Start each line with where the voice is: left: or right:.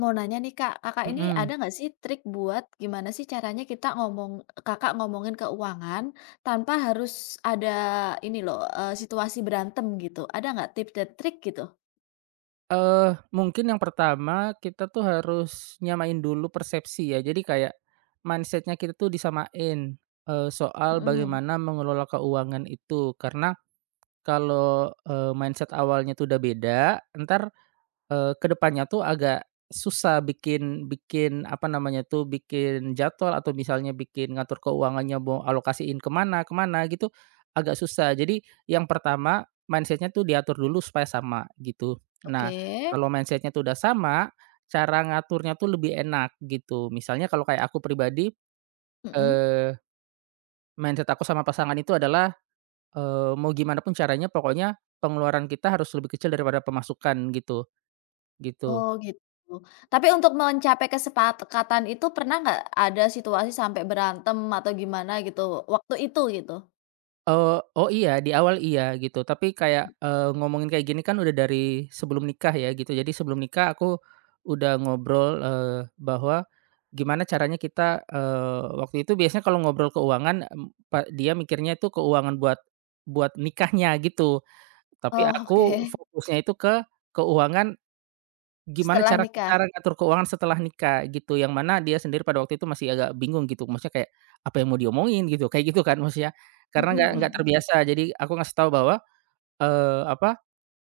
left: Mau nanya nih, Kak, Kakak ini ada
right: Mhm,
left: nggak sih trik buat gimana sih caranya kita ngomong Kakak ngomongin keuangan tanpa harus ada ini loh, situasi berantem gitu? Ada nggak tips dan trik gitu?
right: mungkin yang pertama kita tuh harus nyamain dulu persepsi ya. Jadi kayak mindsetnya kita tuh disamain, soal
left: Mhm,
right: bagaimana mengelola keuangan itu. Karena kalau, mindset awalnya tuh udah beda, ntar ke depannya tuh agak susah bikin bikin apa namanya tuh, bikin jadwal atau misalnya bikin ngatur keuangannya mau alokasiin kemana kemana gitu, agak susah. Jadi yang pertama mindsetnya tuh diatur dulu supaya sama gitu. Nah,
left: oke,
right: kalau mindsetnya tuh udah sama, cara ngaturnya tuh lebih enak gitu. Misalnya kalau kayak aku pribadi,
left: mhm.
right: eee, mindset aku sama pasangan itu adalah, mau gimana pun caranya pokoknya pengeluaran kita harus lebih kecil daripada pemasukan gitu, gitu.
left: Oh gitu. Tapi untuk mencapai kesepakatan itu pernah nggak ada situasi sampai berantem atau gimana gitu waktu itu gitu?
right: Oh iya, di awal iya gitu, tapi kayak, ngomongin kayak gini kan udah dari sebelum nikah ya gitu. Jadi sebelum nikah aku udah ngobrol, bahwa gimana caranya kita, waktu itu biasanya kalau ngobrol keuangan, pa dia mikirnya itu keuangan buat buat nikahnya gitu, tapi
left: Oh oke,
right: aku fokusnya itu ke keuangan. Gimana
left: setelah
right: cara
left: nikah?
right: kita ngatur keuangan setelah nikah gitu, yang mana dia sendiri pada waktu itu masih agak bingung gitu, maksudnya kayak apa yang mau diomongin gitu, kayak gitu kan maksudnya. Karena
left: Mhm
right: nggak
left: mhm,
right: terbiasa, jadi aku ngasih tahu bahwa, eee, apa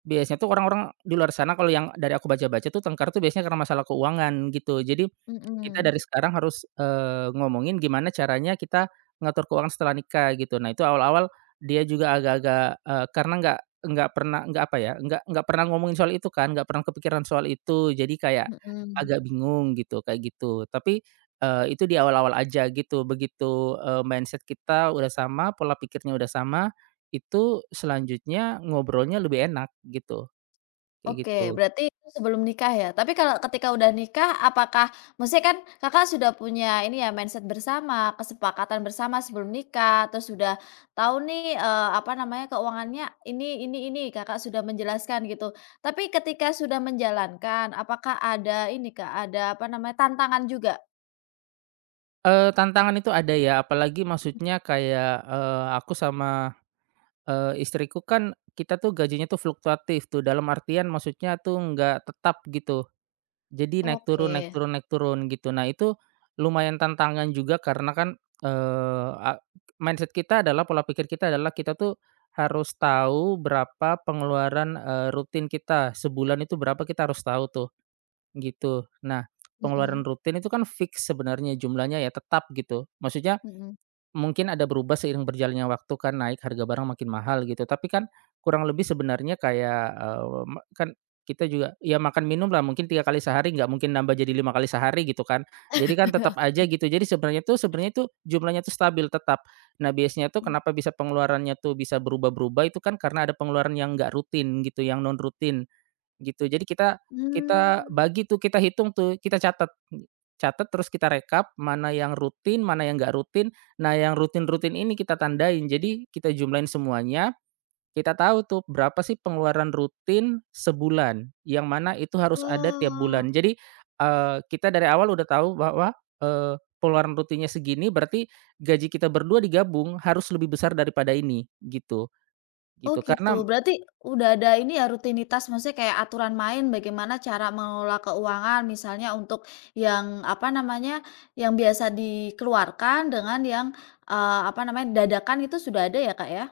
right: biasanya tuh orang-orang di luar sana kalau yang dari aku baca-baca tuh tengkar tuh biasanya karena masalah keuangan gitu. Jadi,
left: mhm,
right: kita
left: mhm,
right: dari sekarang harus, ngomongin gimana caranya kita ngatur keuangan setelah nikah gitu. Nah itu awal-awal dia juga agak-agak, karena nggak pernah nggak apa ya, nggak pernah ngomongin soal itu kan, nggak pernah kepikiran soal itu. Jadi kayak
left: mhm.
right: agak bingung gitu, kayak gitu. Tapi, itu di awal-awal aja gitu. Begitu, mindset kita udah sama, pola pikirnya udah sama itu selanjutnya ngobrolnya lebih enak gitu, kayak
left: Oke,
right: gitu.
left: berarti itu sebelum nikah ya? Tapi kalau ketika udah nikah, apakah maksudnya kan Kakak sudah punya ini ya mindset bersama, kesepakatan bersama sebelum nikah, terus sudah tahu nih, apa namanya, keuangannya ini, Kakak sudah menjelaskan gitu. Tapi ketika sudah menjalankan, apakah ada ini, Kak, ada apa namanya, tantangan juga?
right: Tantangan itu ada ya, apalagi maksudnya kayak, aku sama, istriku kan kita tuh gajinya tuh fluktuatif tuh, dalam artian maksudnya tuh nggak tetap gitu. Jadi naik
left: Oke,
right: turun naik turun naik turun gitu. Nah itu lumayan tantangan juga karena kan, eee, a mindset kita adalah, pola pikir kita adalah kita tuh harus tahu berapa pengeluaran, rutin kita, sebulan itu berapa kita harus tahu tuh. Gitu. Nah, pengeluaran
left: mhm
right: rutin itu kan fix sebenarnya jumlahnya ya, tetap gitu. Maksudnya
left: mhm.
right: mungkin ada berubah seiring berjalannya waktu kan, naik harga barang makin mahal gitu. Tapi kan kurang lebih sebenarnya kayak, eee, me kan kita juga ya makan minum lah mungkin 3 kali sehari, nggak mungkin nambah jadi 5 kali sehari gitu kan. Jadi kan tetap aja gitu. Jadi sebenarnya tuh jumlahnya tuh stabil tetap. Nah, biasanya tuh kenapa bisa pengeluarannya tuh bisa berubah-berubah itu kan karena ada pengeluaran yang nggak rutin gitu, yang non rutin. Gitu, jadi kita kita
left: Hmm.
right: bagi tuh, kita hitung tuh, kita catat, catat terus kita rekap mana yang rutin, mana yang nggak rutin. Nah, yang rutin-rutin ini kita tandain, jadi kita jumlahin semuanya, kita tahu tuh berapa sih pengeluaran rutin sebulan, yang mana itu harus ada tiap
left: Oh.
right: bulan. Jadi, kita dari awal udah tahu bahwa, eee, pengeluaran rutinnya segini, berarti gaji kita berdua digabung harus lebih besar daripada ini, gitu
left: Oh
right: gitu.
left: gitu,
right: Karena
left: berarti udah ada ini ya rutinitas maksudnya kayak aturan main bagaimana cara mengelola keuangan misalnya untuk yang apa namanya, yang biasa dikeluarkan dengan yang, apa namanya, dadakan itu sudah ada ya, Kak, ya?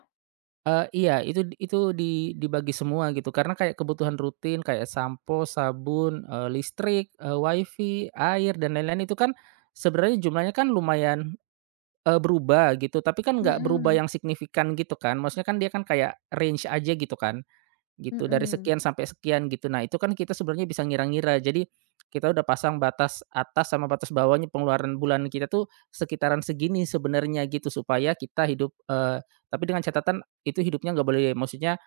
right: Iya itu dibagi semua gitu karena kayak kebutuhan rutin kayak sampo, sabun, listrik, wifi, air dan lain-lain itu kan sebenarnya jumlahnya kan lumayan, berubah gitu tapi kan nggak berubah
left: Mhm,
right: yang signifikan gitu kan maksudnya kan dia kan kayak range aja gitu kan. Gitu, dari
left: mhm,
right: sekian sampai sekian gitu. Nah, itu kan kita sebenarnya bisa ngira-ngira. Jadi, kita udah pasang batas atas sama batas bawahnya pengeluaran bulan kita tuh sekitaran segini sebenarnya gitu, supaya kita hidup, tapi dengan catatan itu hidupnya nggak boleh maksudnya,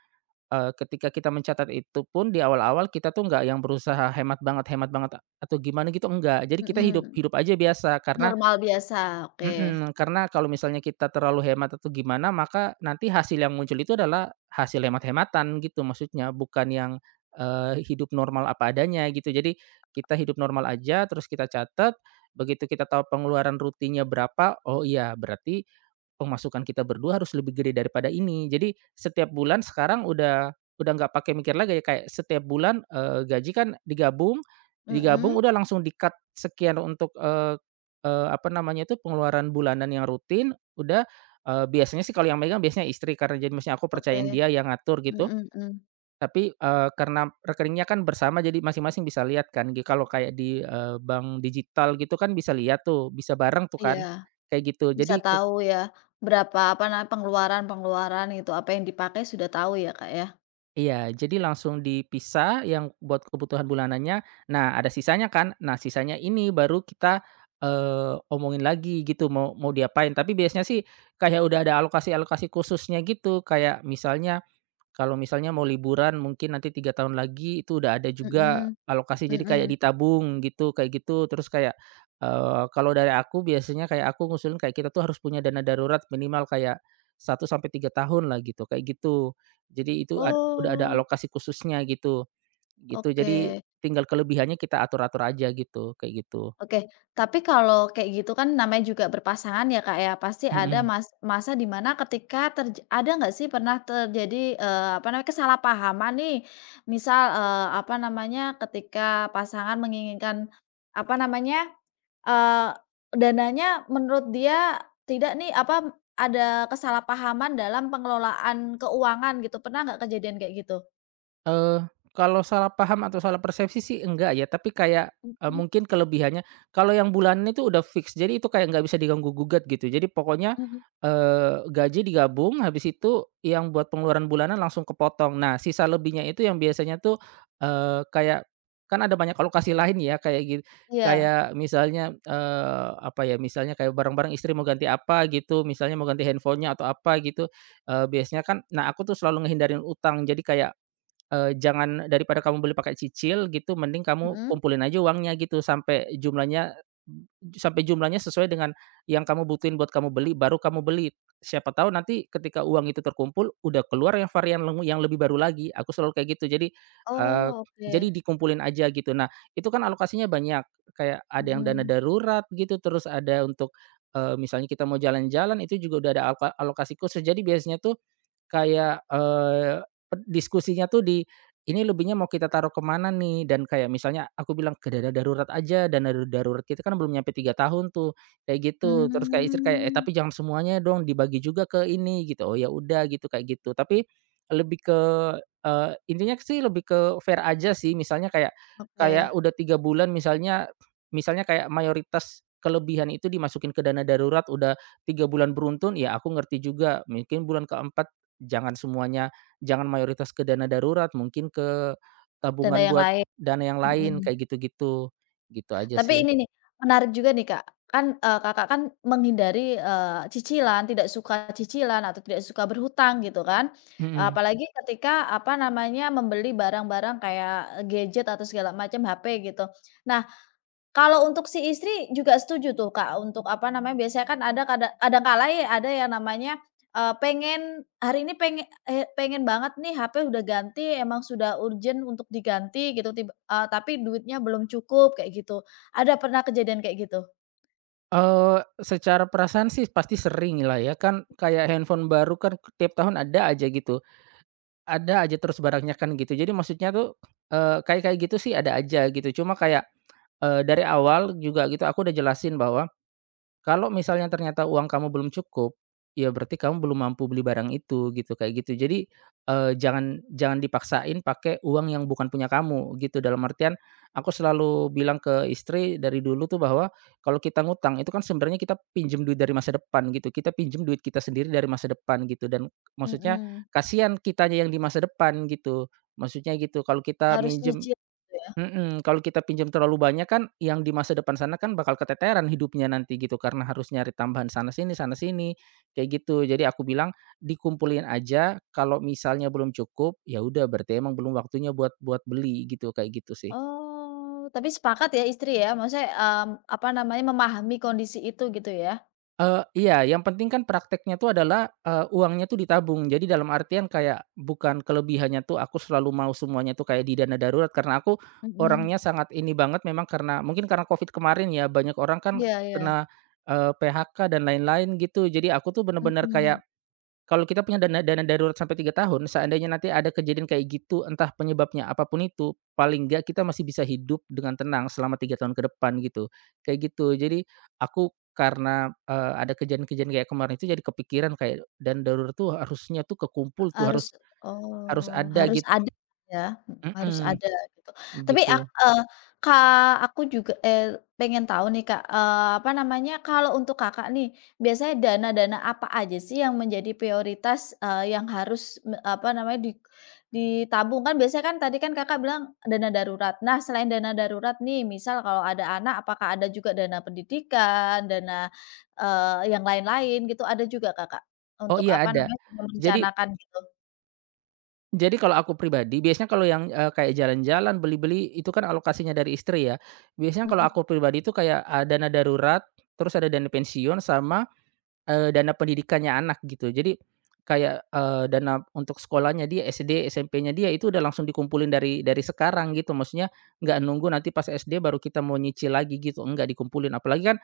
right: ketika kita mencatat itu pun di awal-awal kita tuh nggak yang berusaha hemat banget atau gimana gitu, enggak. Jadi kita hidup
left: mhm,
right: hidup aja biasa, karena
left: normal biasa, oke,
right: Mhm, karena kalau misalnya kita terlalu hemat atau gimana, maka nanti hasil yang muncul itu adalah hasil hemat-hematan gitu maksudnya, bukan yang, hidup normal apa adanya gitu. Jadi kita hidup normal aja, terus kita catat, begitu kita tahu pengeluaran rutinnya berapa, oh iya berarti pemasukan kita berdua harus lebih gede daripada ini. Jadi setiap bulan sekarang udah nggak pakai mikir lagi ya kayak setiap bulan, gaji kan digabung digabung
left: mhm,
right: udah langsung di-cut sekian untuk, eee, Eee, apa namanya itu, pengeluaran bulanan yang rutin, udah, biasanya sih kalau yang megang biasanya istri karena jadi maksudnya aku
left: oke,
right: percayain dia yang ngatur gitu.
left: mhm mhm,
right: Tapi, karena rekeningnya kan bersama jadi masing-masing bisa lihat kan gi kalau kayak di, bank digital gitu kan bisa lihat tuh, bisa bareng tuh
left: iya,
right: kan, kayak gitu.
left: bisa
right: Jadi.
left: tahu ya berapa apa namanya, pengeluaran-pengeluaran itu apa yang dipakai sudah tahu ya, Kak, ya?
right: Iya, jadi langsung dipisah yang buat kebutuhan bulanannya. Nah, ada sisanya kan. Nah, sisanya ini baru kita, omongin lagi gitu mau mau diapain. Tapi biasanya sih kayak udah ada alokasi-alokasi khususnya gitu. Kayak misalnya kalau misalnya mau liburan mungkin nanti 3 tahun lagi itu udah ada juga
left: Mhm,
right: alokasi jadi kayak
left: mhm,
right: ditabung gitu kayak gitu terus kayak, kalau dari aku biasanya kayak aku ngusulin kayak kita tuh harus punya dana darurat minimal kayak 1 sampai 3 tahun lah gitu kayak gitu. Jadi itu udah ada
left: oh.
right: alokasi khususnya gitu gitu
left: Oke,
right: jadi tinggal kelebihannya kita atur-atur aja gitu kayak gitu,
left: oke. Tapi kalau kayak gitu kan namanya juga berpasangan ya, Kak, ya. Pasti ada
right: mhm.
left: masa di mana ketika ada nggak sih pernah terjadi, apa namanya, kesalahpahaman nih? Misal, apa namanya, ketika pasangan menginginkan, apa namanya, eee, dananya menurut dia tidak nih, apa, ada kesalahpahaman dalam pengelolaan keuangan gitu. Pernah nggak kejadian kayak gitu?
right: Eee, Kalau salah paham atau salah persepsi sih enggak ya, tapi kayak,
left: Mhm
right: mungkin kelebihannya kalau yang bulanan itu udah fix, jadi itu kayak nggak bisa diganggu-gugat gitu. Jadi pokoknya,
left: mhm.
right: gaji digabung, habis itu yang buat pengeluaran bulanan langsung kepotong. Nah, sisa lebihnya itu yang biasanya tuh, kayak kan ada banyak alokasi lain ya,
left: Iya,
right: kayak misalnya, apa ya, misalnya kayak barang-barang istri mau ganti apa gitu, misalnya mau ganti handphonenya atau apa gitu, biasanya kan nah aku tuh selalu ngehindarin utang, jadi kayak jangan daripada kamu beli pakai cicil gitu, mending kamu
left: mhm.
right: kumpulin aja uangnya gitu sampai jumlahnya sesuai dengan yang kamu butuhin buat kamu beli, baru kamu beli. Siapa tahu nanti ketika uang itu terkumpul, udah keluar yang varian lemu yang lebih baru lagi. Aku selalu kayak gitu. Jadi, eee,
left: Oh,
right: jadi
left: oke.
right: dikumpulin aja gitu. Nah, itu kan alokasinya banyak, kayak ada yang dana
left: Mhm.
right: darurat gitu, terus ada untuk, misalnya kita mau jalan-jalan itu juga udah ada alokasi khusus. Jadi biasanya tuh kayak, eh, Ped diskusinya tuh di, ini lebihnya mau kita taruh kemana nih dan kayak misalnya aku bilang ke dana darurat aja, dana da darurat kita kan belum nyampe 3 tahun tuh, kayak gitu. Terus kayak istri kayak, "Eh,
left: Mmm,
right: tapi jangan semuanya dong dibagi juga ke ini," gitu. "Oh, ya udah," gitu, kayak gitu. Tapi lebih ke intinya sih lebih ke fair aja sih, misalnya kayak kayak
left: oke,
right: udah 3 bulan misalnya misalnya kayak mayoritas kelebihan itu dimasukin ke dana darurat, udah 3 bulan beruntun, ya aku ngerti juga mungkin bulan keempat jangan semuanya jangan mayoritas ke dana darurat, mungkin ke
left: dana
right: tabungan
left: yang
right: buat
left: lain,
right: dana yang lain,
left: mhm.
right: kayak gitu-gitu. Gitu aja
left: Tapi
right: sih.
left: ini nih, menarik juga nih, Kak, kan, Kakak kan menghindari, cicilan, tidak suka cicilan atau tidak suka berhutang gitu kan.
right: Mhm.
left: Apalagi ketika, apa namanya, membeli barang-barang kayak gadget atau segala macam, HP gitu. Nah, kalau untuk si istri juga setuju tuh, Kak, untuk apa namanya, biasanya kan ada kadangkala ya ada yang namanya, pengen hari ini pengen banget nih HP udah ganti, emang sudah urgent untuk diganti gitu tapi duitnya belum cukup kayak gitu. Ada pernah kejadian kayak gitu?
right: Eee, Secara perasaan sih pasti sering lah ya, kan kayak handphone baru kan tiap tahun ada aja gitu. Ada aja terus barangnya kan gitu. Jadi maksudnya tuh, kayak kayak gitu sih ada aja gitu. Cuma kayak, dari awal juga gitu aku udah jelasin bahwa kalau misalnya ternyata uang kamu belum cukup, ya berarti kamu belum mampu beli barang itu gitu, kayak gitu. Jadi, jangan jangan dipaksain pakai uang yang bukan punya kamu gitu, dalam artian aku selalu bilang ke istri dari dulu tuh bahwa kalau kita ngutang itu kan sebenarnya kita pinjam duit dari masa depan gitu, kita pinjam duit kita sendiri dari masa depan gitu dan maksudnya
left: Mhm.
right: kasihan kitanya yang di masa depan gitu, maksudnya gitu. Kalau kita
left: Harus
right: minjem,
left: nyicil gitu ya?
right: Mhm, kalau kita pinjam terlalu banyak kan yang di masa depan sana kan bakal keteteran hidupnya nanti gitu karena harus nyari tambahan sana sini, kayak gitu. Jadi aku bilang dikumpulin aja kalau misalnya belum cukup, ya udah berarti emang belum waktunya buat buat beli gitu, kayak gitu sih.
left: Oh, tapi sepakat ya istri ya, maksudnya, apa namanya, memahami kondisi itu gitu ya?
right: Iya, yang penting kan prakteknya tuh adalah, uangnya tuh ditabung. Jadi dalam artian kayak bukan kelebihannya tuh aku selalu mau semuanya tuh kayak di dana darurat, karena aku
left: Mhm.
right: orangnya sangat ini banget memang karena mungkin karena Covid kemarin ya, banyak orang kan
left: Iya, iya.
right: kena, PHK dan lain-lain gitu. Jadi aku tuh bener-bener
left: Mhm.
right: kayak kalau kita punya dana dana darurat sampai 3 tahun, seandainya nanti ada kejadian kayak gitu, entah penyebabnya apapun itu, paling nggak kita masih bisa hidup dengan tenang selama 3 tahun ke depan gitu, kayak gitu. Jadi aku karena, ada kejadian-kejadian kayak kemarin itu jadi kepikiran kayak dan darurat tuh harusnya tuh kekumpul tuh,
left: Harus,
right: harus harus
left: oh,
right: ada
left: harus
right: gitu.
left: ada, ya, harus
right: Mhm,
left: ada gitu. Tapi
right: gitu.
left: Kak, aku juga eh pengen tahu nih, Kak, apa namanya, kalau untuk Kakak nih, biasanya dana-dana apa aja sih yang menjadi prioritas, yang harus apa namanya, ditabung? Kan biasanya kan tadi kan Kakak bilang dana darurat. Nah, selain dana darurat nih, misal kalau ada anak, apakah ada juga dana pendidikan, dana, yang lain-lain gitu, ada juga Kakak?
right: Oh
left: Untuk
right: iya
left: apa
right: ada.
left: namanya,
right: Jadi
left: merencanakan gitu?
right: Jadi kalau aku pribadi, biasanya kalau yang, kayak jalan-jalan, beli-beli, itu kan alokasinya dari istri ya. Biasanya kalau
left: Mhm.
right: aku pribadi itu kayak, dana darurat, terus ada dana pensiun sama, dana pendidikannya anak gitu. Jadi kayak, dana untuk sekolahnya dia, SD, SMP-nya dia, itu udah langsung dikumpulin dari sekarang gitu. Maksudnya nggak nunggu nanti pas SD baru kita mau nyicil lagi gitu, nggak dikumpulin. Apalagi kan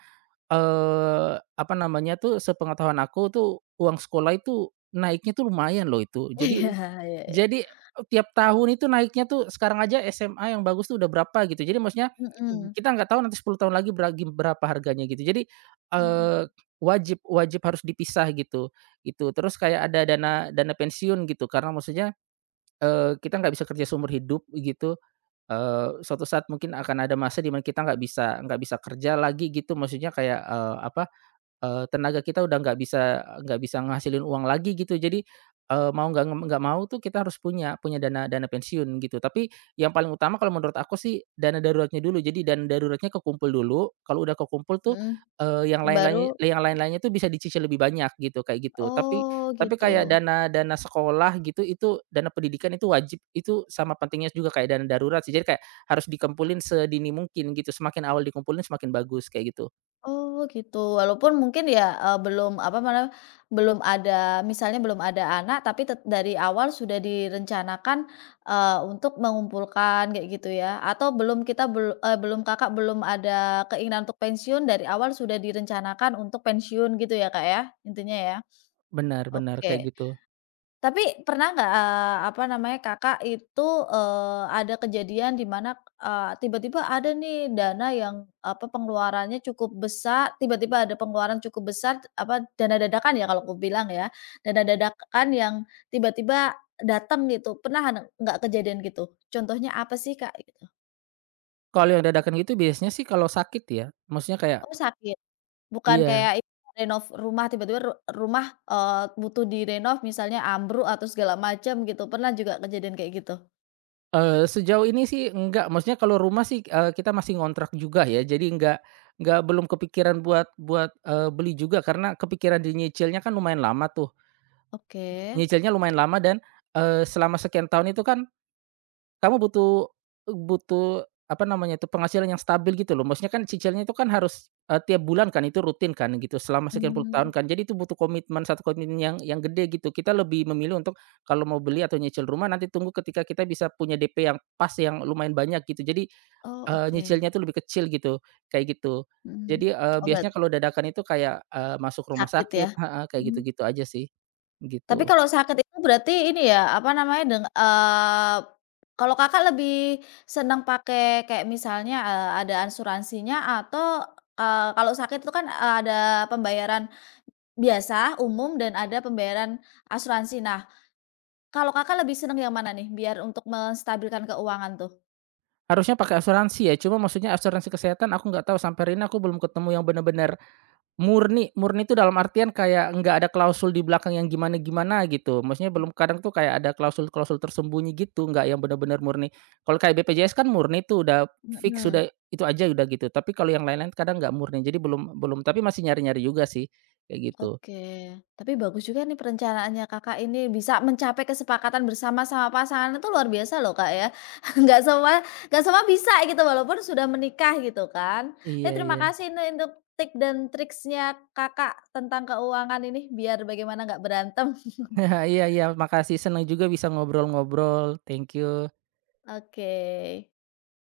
right: Apa namanya tuh, sepengetahuan aku tuh, uang sekolah itu naiknya tuh lumayan loh itu.
left: Iya,
right: Jadi
left: iya, iya.
right: jadi tiap tahun itu naiknya tuh sekarang aja SMA yang bagus tuh udah berapa gitu. Jadi maksudnya
left: Mhm,
right: kita nggak tahu nanti 10 tahun lagi berapa harganya gitu. Jadi,
left: mhm,
right: eee, wajib wajib harus dipisah gitu, gitu. Terus kayak ada dana dana pensiun gitu karena maksudnya, kita nggak bisa kerja seumur hidup gitu, suatu saat mungkin akan ada masa di mana kita nggak bisa kerja lagi gitu maksudnya kayak, tenaga kita udah nggak bisa ngasilin uang lagi gitu. Jadi, mau nggak mau tuh kita harus punya punya dana dana pensiun gitu. Tapi yang paling utama kalau menurut aku sih dana daruratnya dulu. Jadi dana daruratnya kekumpul dulu, kalau udah kekumpul tuh,
left: mhm, baru,
right: yang lain-lainnya tuh bisa dicicil lebih banyak gitu, kayak gitu. Tapi
left: oh gitu,
right: kayak dana dana sekolah gitu, itu dana pendidikan itu wajib, itu sama pentingnya juga kayak dana darurat sih. Jadi kayak harus dikumpulin sedini mungkin gitu, semakin awal dikumpulin semakin bagus, kayak gitu.
left: oh gitu. Walaupun mungkin ya, belum apa namanya, belum ada misalnya belum ada anak, tapi dari awal sudah direncanakan, untuk mengumpulkan kayak gitu ya? Atau belum Kakak belum ada keinginan untuk pensiun, dari awal sudah direncanakan untuk pensiun gitu ya, Kak, ya? Intinya ya?
right: Benar benar, kayak
left: Oke.
right: gitu.
left: Tapi pernah nggak, apa namanya, Kakak itu, ada kejadian di mana, tiba-tiba ada nih dana yang apa, pengeluarannya cukup besar, tiba-tiba ada pengeluaran cukup besar, apa, dana dadakan ya kalau aku bilang ya, dana dadakan yang tiba-tiba datang gitu, pernah ada nggak kejadian gitu? Contohnya apa sih, Kak, gitu?
right: Kalau yang dadakan gitu biasanya sih kalau sakit ya, maksudnya kayak
left: Oh, sakit? Bukan
right: iya,
left: kayak itu renov rumah, tiba-tiba rumah, butuh direnov misalnya ambruk atau segala macam gitu, pernah juga kejadian kayak gitu?
right: sejauh ini sih enggak, maksudnya kalau rumah sih, kita masih ngontrak juga ya, jadi enggak belum kepikiran buat buat, eee, beli juga karena kepikiran di nyicilnya kan lumayan lama tuh,
left: Oke.
right: nyicilnya lumayan lama dan, selama sekian tahun itu kan Kamu butuh butuh, apa namanya itu, penghasilan yang stabil gitu loh. Maksudnya kan cicilnya itu kan harus, tiap bulan kan, itu rutin kan gitu, selama sekian puluh tahun
left: Mmm,
right: kan. Jadi itu butuh komitmen, satu komitmen yang gede gitu. Kita lebih memilih untuk kalau mau beli atau nyicil rumah nanti tunggu ketika kita bisa punya DP yang pas, yang lumayan banyak gitu. Jadi,
left: oh oke,
right: nyicilnya itu lebih kecil gitu, kayak gitu.
left: mhm,
right: Jadi,
left: oh berat
right: biasanya kalau dadakan itu kayak, masuk rumah
left: sakit ya?
right: sakit heeh, kayak
left: Mmm,
right: gitu-gitu aja sih,
left: tapi
right: gitu.
left: kalau sakit itu berarti ini ya, apa namanya, kalau Kakak lebih senang pakai kayak misalnya, ada asuransinya atau, kalau sakit itu kan, ada pembayaran biasa, umum, dan ada pembayaran asuransi. Nah, kalau Kakak lebih senang yang mana nih biar untuk menstabilkan keuangan tuh?
right: Harusnya pakai asuransi ya, cuma maksudnya asuransi kesehatan aku nggak tahu, sampai hari ini aku belum ketemu yang benar-benar murni. Murni itu dalam artian kayak nggak ada klausul di belakang yang gimana-gimana gitu, maksudnya belum kadang tuh kayak ada klausul-klausul tersembunyi gitu, nggak yang benar-benar murni. Kalau kayak BPJS kan murni tuh udah fix,
left: Mhm.
right: udah itu aja udah gitu, tapi kalau yang lain-lain kadang nggak murni, jadi belum belum tapi masih nyari-nyari juga sih, kayak gitu.
left: Oke, tapi bagus juga nih perencanaannya Kakak ini bisa mencapai kesepakatan bersama sama pasangan itu luar biasa loh, Kak, ya. Nggak semua nggak semua bisa gitu walaupun sudah menikah gitu kan. Saya
right: Iya
left: terima
right: iya.
left: kasih ini untuk tip dan triksnya Kakak tentang keuangan ini biar bagaimana nggak berantem.
right: Iya iya, makasih senang juga bisa ngobrol-ngobrol, thank you.
left: Oke.